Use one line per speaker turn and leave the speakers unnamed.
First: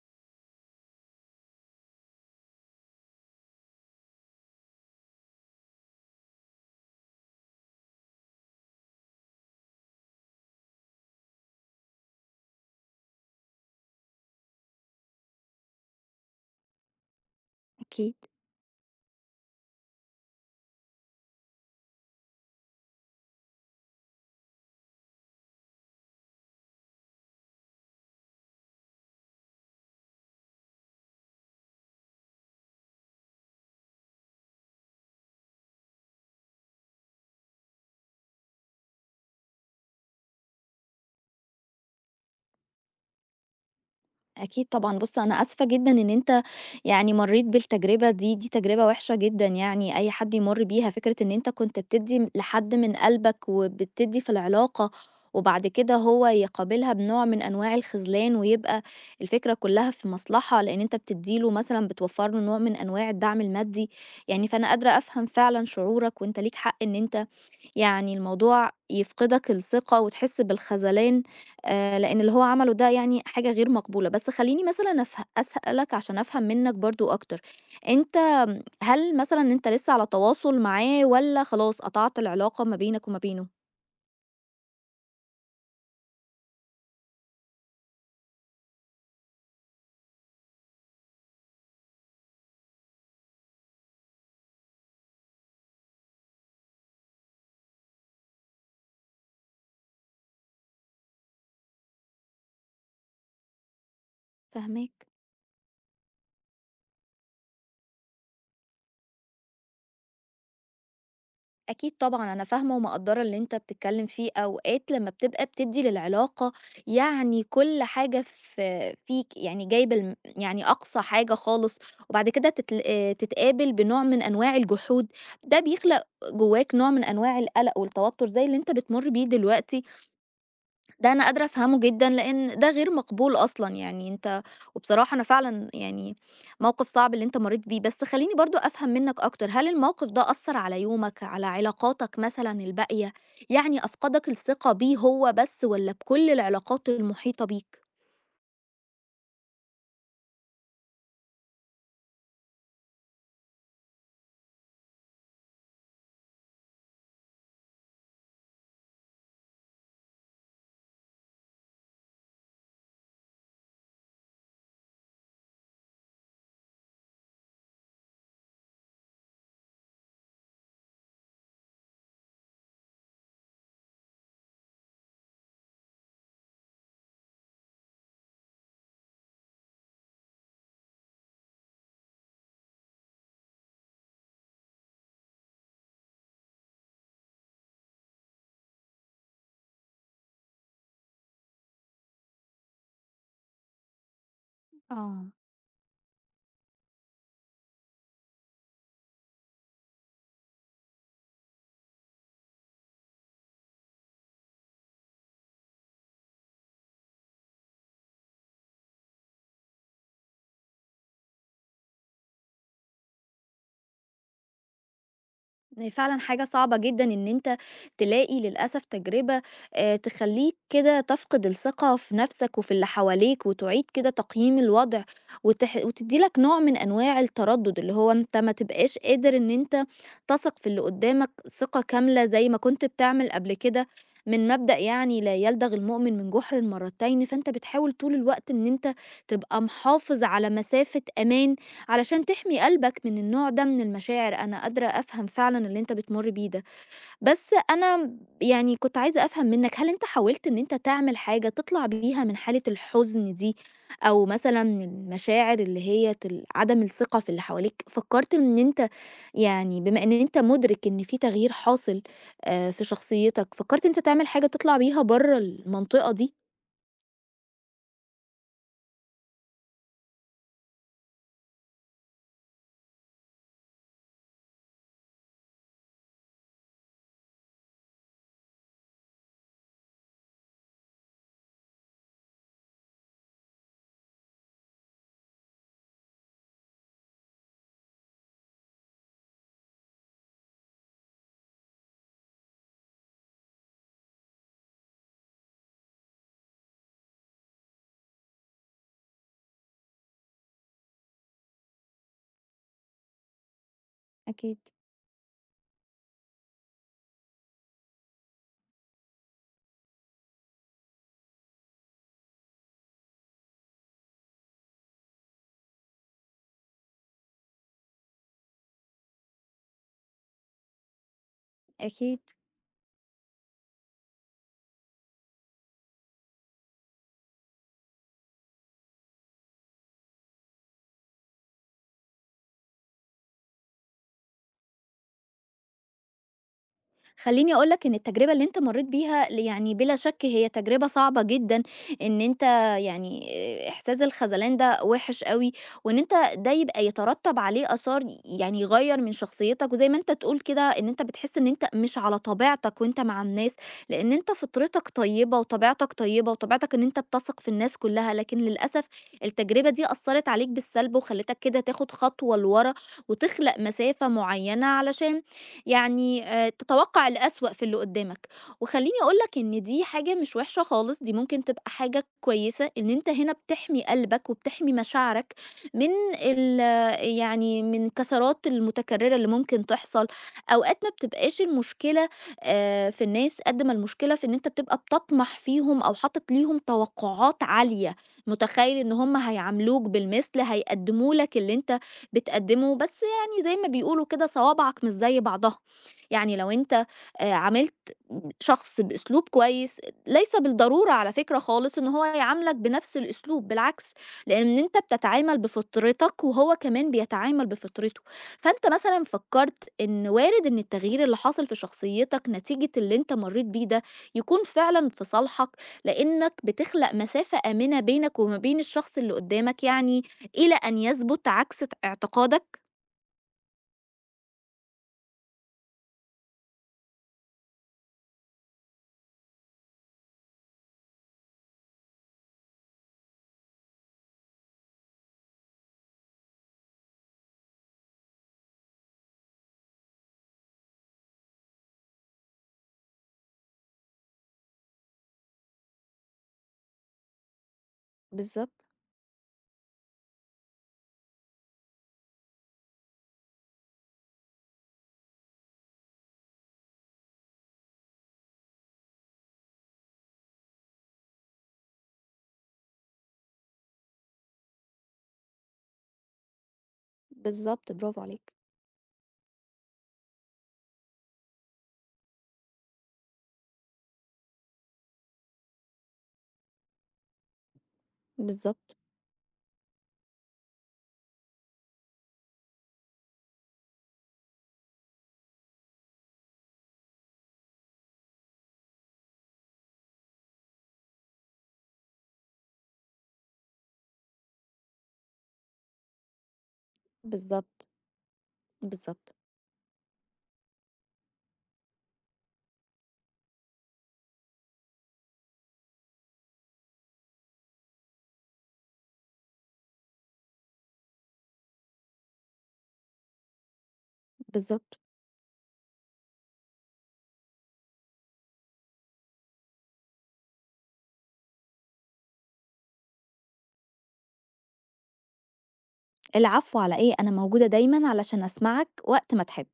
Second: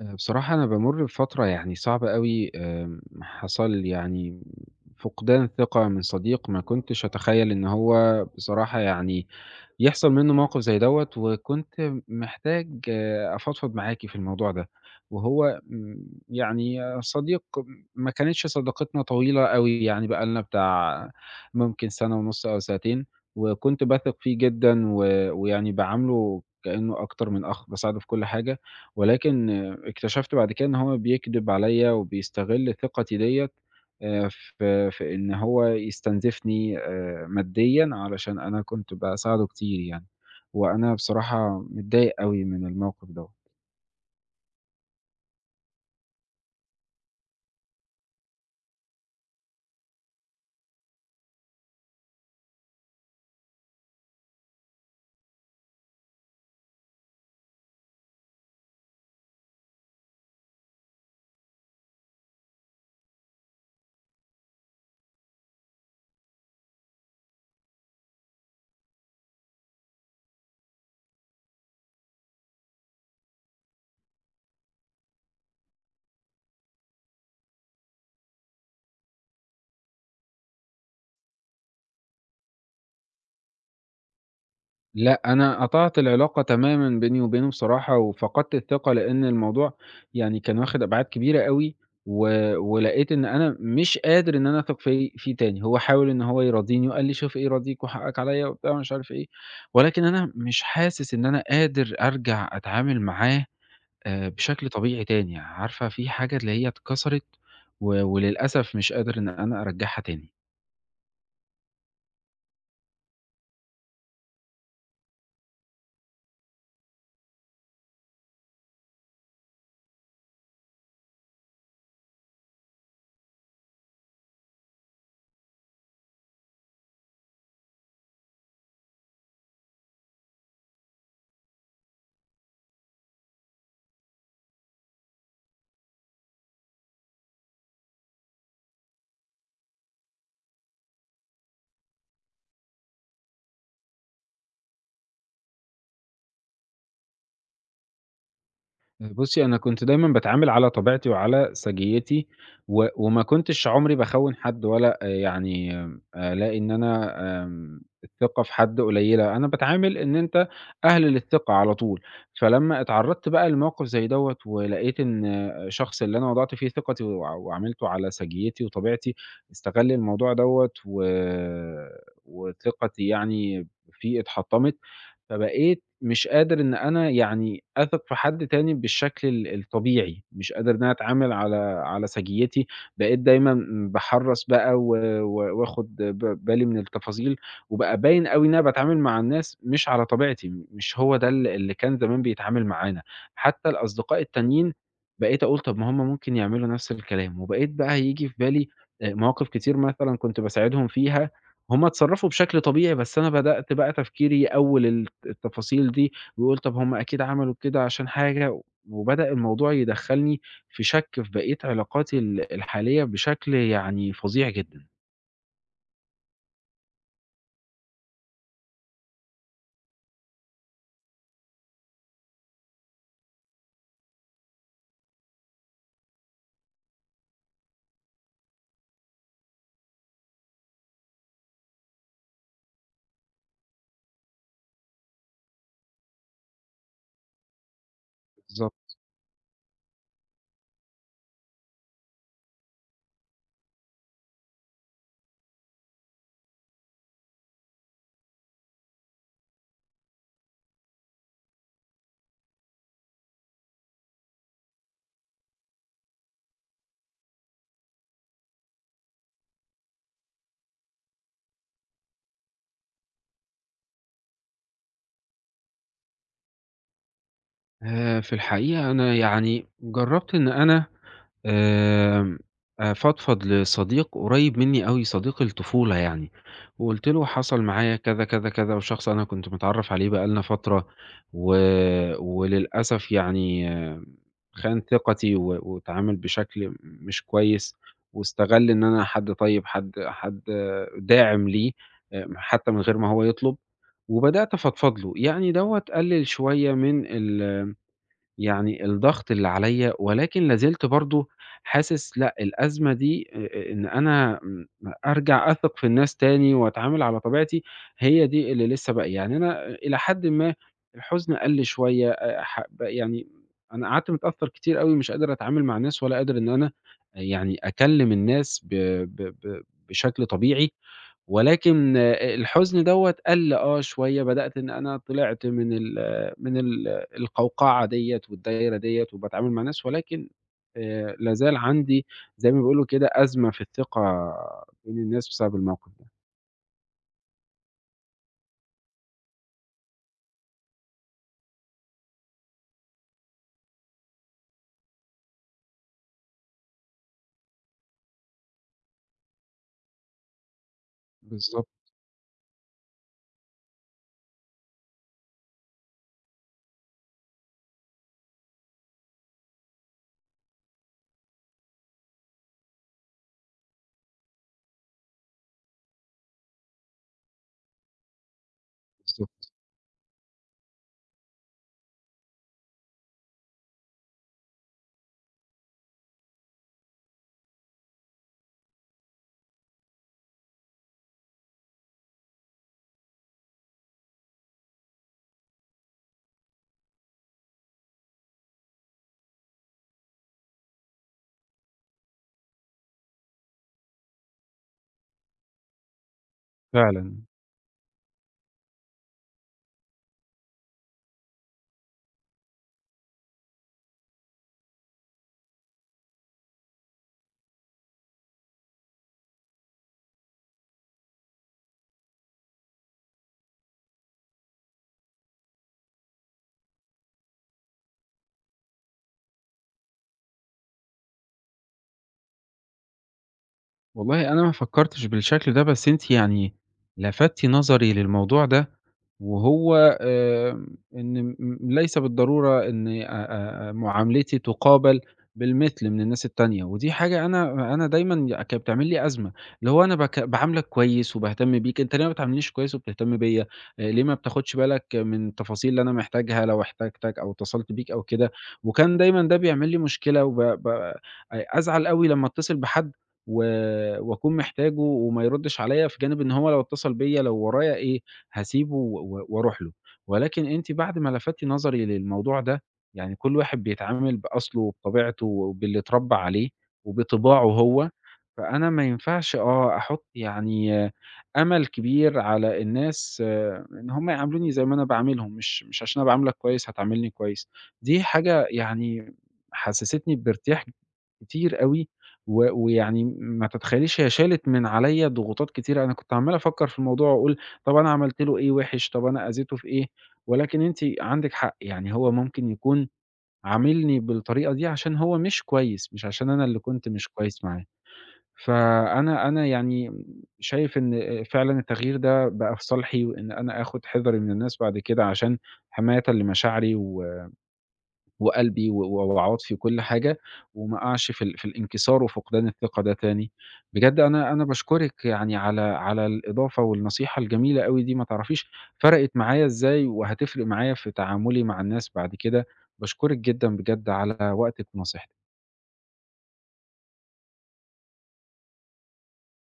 بصراحة أنا بامُر بفترة يعني صعبة أوي، حصل لي يعني فقدان ثقة من صديق ما كنتش أتخيّل إن هو بصراحة يعني يحصل منّه موقِف زي دوّة، وكنت محتاج أفضفض معاكِ في الموضوع ده، وهو يعني صديق ما
أكيد،
كانتش صداقتنا طويلة أوي، يعني بقى لنا بتاع ممكن سَنة ونُص أو سَنتين، وكنت باثق فيه جدًا و ويعني باعامله كإنه أكتر من أخ، باساعده في كل حاجة، ولكن اكتشفت بعد كده إن هو بيكدب عليّا وبيستغل ثقتي ديّة آآ في إن هو يستنزفني ماديًا علشان أنا كنت باساعده كتير يعني، وأنا بصراحة متضايق أوي من الموقف دوّة.
أكيد طبعًا. بُص، أنا آسفة جدًا إن أنت يعني مرّيت بالتجربة دي، دي تجربة وحشة جدًا يعني أي حد يمُر بيها. فكرة إن أنت كنت بتدّي لحد من قلبك وبتدّي في العلاقة، وبعد كده هو يقابلها بنوع من أنواع الخذلان، ويبقى الفكرة كُلّها في مصلحة، لإن أنت بتدّي له مثلًا بتوفّر له نوع من أنواع الدعم المادي. يعني فأنا قادرة أفهم فعلًا شعورك، وأنت ليك حق إن أنت يعني الموضوع يفقدك الثقة وتحس بالخذلان، لإن اللي هو عمله ده يعني حاجة غير مقبولة، بس خلّيني مثلًا أسألك عشان أفهم منّك برضه أكتر، أنت هل مثلًا أنت لسه على تواصل معاه والّا خلاص قطعت العلاقة ما بينك وما بينه؟
لأ، أنا قطعت العلاقة تمامًا بيني وبينه بصراحة، وفقدت الثقة لإن الموضوع يعني كان واخد أبعاد كبيرة أوي، و ولقيت إن أنا مش قادر إن أنا أثق فيه تاني، هو حاول إن هو يراضيني وقال لي: "شوف إيه يراضيك وحقك عليَّ." وبتاع ومش عارف إيه، ولكن أنا مش حاسس إن أنا قادر أرجع أتعامل معاه بشكل طبيعي
فاهماك.
تاني، عارفة في حاجة اللي هي اتكسرت و وللأسف مش قادر إن أنا أرجعها تاني.
أكيد طبعًا، أنا فاهمة ومقدّرة اللي أنت بتتكلّم فيه، أوقات لمّا بتبقى بتدّي للعلاقة يعني كل حاجة في فيك، يعني جايب يعني أقصى حاجة خالص، وبعد كده تتل تتقابل بنوع من أنواع الجحود، ده بيخلق جواك نوع من أنواع القلق والتوتر زي اللي أنت بتمُر بيه دلوقتي، ده أنا قادرة أفهمه جدًا، لإن ده غير مقبول أصلًا يعني أنت وبصراحة أنا فعلًا يعني موقف صعب اللي أنت مرّيت بيه، بس خلّيني برضه أفهم منّك أكتر، هل الموقف ده أثّر على يومك، على علاقاتك مثلًا الباقية، يعني أفقدك الثقة بيه هو بس والّا بكل العلاقات المحيطة بيك؟
بُصّي، أنا كنت دايمًا باتعامل على طبيعتي وعلى سجيتي، و وما كنتش عمري باخوّن حد ولا يعني ألاقي إن أنا الثقة في حد قليلة، أنا باتعامل إن أنت أهل للثقة على طول، فلمّا اتعرّضت بقى لموقف زي دوّة ولقيت إن الشخص اللي أنا وضعت فيه ثقتي وعاملته على سجيتي وطبيعتي استغل الموضوع دوّة و وثقتي يعني فيه اتحطمت، فبقيت مش قادر إن أنا يعني أثق في حد تاني بالشكل الطبيعي، مش قادر إن أنا أتعامل على سجيتي، بقيت دايمًا باحرّص بقى و و وآخُد بالي من التفاصيل، وبقى باين أوي إن أنا باتعامل مع الناس مش على طبيعتي، مش هو ده اللي كان زمان بيتعامل معانا، حتى الأصدقاء التانيين
آه.
بقيت أقول طَب ما هم ممكن يعملوا نفس الكلام، وبقيت بقى ييجي في بالي مواقف كتير مثلًا كنت باساعدهم فيها، هم اتصرّفوا بشكل طبيعي، بس أنا بدأت بقى تفكيري يأوّل التفاصيل دي، ويقول طب هم أكيد عملوا كده عشان حاجة، وبدأ الموضوع يدخّلني في شَك في بقية علاقاتي الحالية بشكل يعني فظيع جدًا.
إن فعلًا حاجة صعبة جدًا إن أنت تلاقي للأسف تجربة تخلّيك كده تفقد الثقة في نفسك وفي اللي حواليك، وتعيد كده تقييم الوضع، وتدّي لك نوع من أنواع التردد، اللي هو أنت ما تبقاش قادر إن أنت تثق في اللي قدّامك ثقة كاملة زي ما كنت بتعمل قبل كده، من مبدأ يعني لا يلدغ المؤمن من جُحر مرتين، فأنت بتحاول طول الوقت إن
بالضبط.
أنت تبقى محافظ على مسافة أمان علشان تحمي قلبك من النوع ده من المشاعر. أنا قادرة أفهم فعلًا اللي أنت بتمُر بيه ده، بس أنا يعني كنت عايزة أفهم منّك هل أنت حاولت إن أنت تعمل حاجة تطلع بيها من حالة الحزن دي، أو مثلًا المشاعر اللي هي عدم الثقة في اللي حواليك، فكّرت إن أنت يعني بما إن أنت مُدرك إن في تغيير حاصل في شخصيتك، فكّرت إن أنت تعمل حاجة تطلع بيها برّه المنطقة دي؟
في الحقيقة أنا يعني جرّبت إن أنا آمم، أفضفض لصديق قريب مني أوي، صديق الطفولة يعني، وقُلت له حصل معايا كذا، كذا، كذا، وشخص أنا كنت متعرّف عليه بقى لنا فترة و وللأسف يعني خان ثقتي و واتعامل بشكل مش كويس، واستغل إن أنا حد طيب، حد داعم ليه، حتى من غير ما هو يطلب، وبدأت أفضفض له، يعني دوّة قلل شوية من ال يعني الضغط اللي عليّا، ولكن لا زلت برضه حاسس لأ، الأزمة دي إن أنا
أكيد،
أرجع أثق في الناس تاني وأتعامل على طبيعتي، هي دي اللي لسه باقية. يعني أنا إلى حدٍ ما الحزن قَل شوية ح ب يعني أنا قعدت متأثّر كتير أوي، مش قادر أتعامل مع الناس ولا قادر إن أنا يعني أكلّم الناس ب ب ب بشكل طبيعي. ولكن
أكيد.
الحزن دوّة قَل شوية، بدأت إن أنا طلعت من القوقعة ديّة والدايرة ديّة وباتعامل مع ناس، ولكن لا زال عندي زي ما بيقولوا كده أزمة في الثقة بين الناس بسبب الموقف ده.
خلّيني أقول لك إن التجربة اللي أنت مرّيت بيها يعني بلا شك هي تجربة صعبة جدًا، إن أنت يعني إحساس الخذلان ده وِحِش أوي، وإن أنت ده يبقى يترتّب عليه آثار يعني يغيّر من شخصيتك، وزي ما أنت تقول كده إن أنت بتحس إن أنت
بالضبط،
مش على طبيعتك وأنت مع الناس، لإن أنت فطرتك طيبة وطبيعتك طيبة، وطبيعتك إن أنت بتثق في الناس كلّها، لكن للأسف التجربة دي أثّرت عليك بالسلب وخلّتك كده تاخد خطوة لورا، وتخلق مسافة معيّنة علشان يعني تتوقع الأسوأ في اللي قدامك. وخليني أقولك
بالضبط،
إن دي حاجة مش وحشة خالص، دي ممكن تبقى حاجة كويسة إن أنت هنا بتحمي قلبك وبتحمي مشاعرك من ال يعني من الكسرات المتكررة اللي ممكن تحصل. أوقات ما بتبقاش المشكلة في الناس قد ما المشكلة في إن أنت بتبقى بتطمح فيهم أو حاطط ليهم توقعات عالية، متخيل إن هم هيعاملوك بالمثل، هيقدموا لك اللي أنت بتقدمه. بس زي ما بيقولوا كده، صوابعك مش زي بعضها. يعني لو انت
فعلًا.
عاملت شخص باسلوب كويس، ليس بالضروره على فكره خالص ان هو يعاملك بنفس الاسلوب، بالعكس، لان انت بتتعامل بفطرتك وهو كمان بيتعامل بفطرته. فانت مثلا فكرت ان وارد ان التغيير اللي حاصل في شخصيتك نتيجه اللي انت مريت بيه ده يكون فعلا في صالحك، لانك بتخلق مسافه امنه بينك وما بين الشخص اللي قدامك، يعني الى ان يثبت عكس اعتقادك.
والله أنا ما فكّرتش بالشكل ده، بس أنتِ يعني لفتِ نظري للموضوع ده وهو إن ليس بالضرورة إن أ أ أ معاملتي تُقابل بالمثل من الناس التانية، ودي حاجة أنا دايمًا كانت بتعمل لي أزمة، اللي هو أنا باعاملك كويس وباهتم بيك، أنت ليه ما بتعاملنيش كويس وبتهتم بيّا، ليه ما بتاخدش بالك من التفاصيل اللي أنا محتاجها لو احتاجتك أو اتصلت بيك أو كده،
بالظبط
وكان دايمًا ده بيعمل لي مشكلة وب ب أ أزعل أوي لمّا أتصل بحد و وأكون محتاجه وما يردش عليّا، في جانب إن هو لو اتصل بيّا لو ورايا إيه، هاسيبه و و وأروح له، ولكن أنتِ بعد ما لفتِ نظري للموضوع ده، يعني كل واحد بيتعامل بأصله وبطبيعته وباللي اتربى عليه وبطباعه
بالضبط،
هو،
برافو عليك،
فأنا ما ينفعش أحُط يعني أمل كبير على الناس إن هم يعاملوني زي ما أنا باعاملهم، مش عشان أنا باعاملك كويس هتعاملني كويس، دي حاجة
بالضبط،
يعني حسستني بارتياح كتير أوي، و ويعني ما تتخيليش هي شالت من عليَّ ضغوطات كتيرة، أنا كنت عمّال أفكر في الموضوع وأقول طب أنا عملت له إيه وِحِش، طب أنا أذيته في إيه، ولكن أنتِ عندِك حق، يعني هو ممكن يكون عاملني بالطريقة دي عشان هو مش كويس، مش عشان أنا اللي كنت مش كويس معاه.
بالضبط، بالضبط،
فأنا يعني شايف إن فعلًا التغيير ده بقى في صالحي، وإن أنا آخُد حذري من الناس بعد كده عشان حمايةً لمشاعري و وقلبي و وعواطفي وكل حاجة، وما أقعش في الانكسار وفقدان الثقة ده تاني. بجد أنا
بالضبط.
باشكرِك يعني على الإضافة والنصيحة الجميلة أوي دي، ما تعرفيش فرقِت معايا إزاي، وهتفرق معايا في تعاملي مع الناس بعد كده. باشكرِك جدًا بجد على وقتِك ونصيحتِك.
العفو على إيه، أنا موجودة دايمًا علشان أسمعك وقت ما تحب.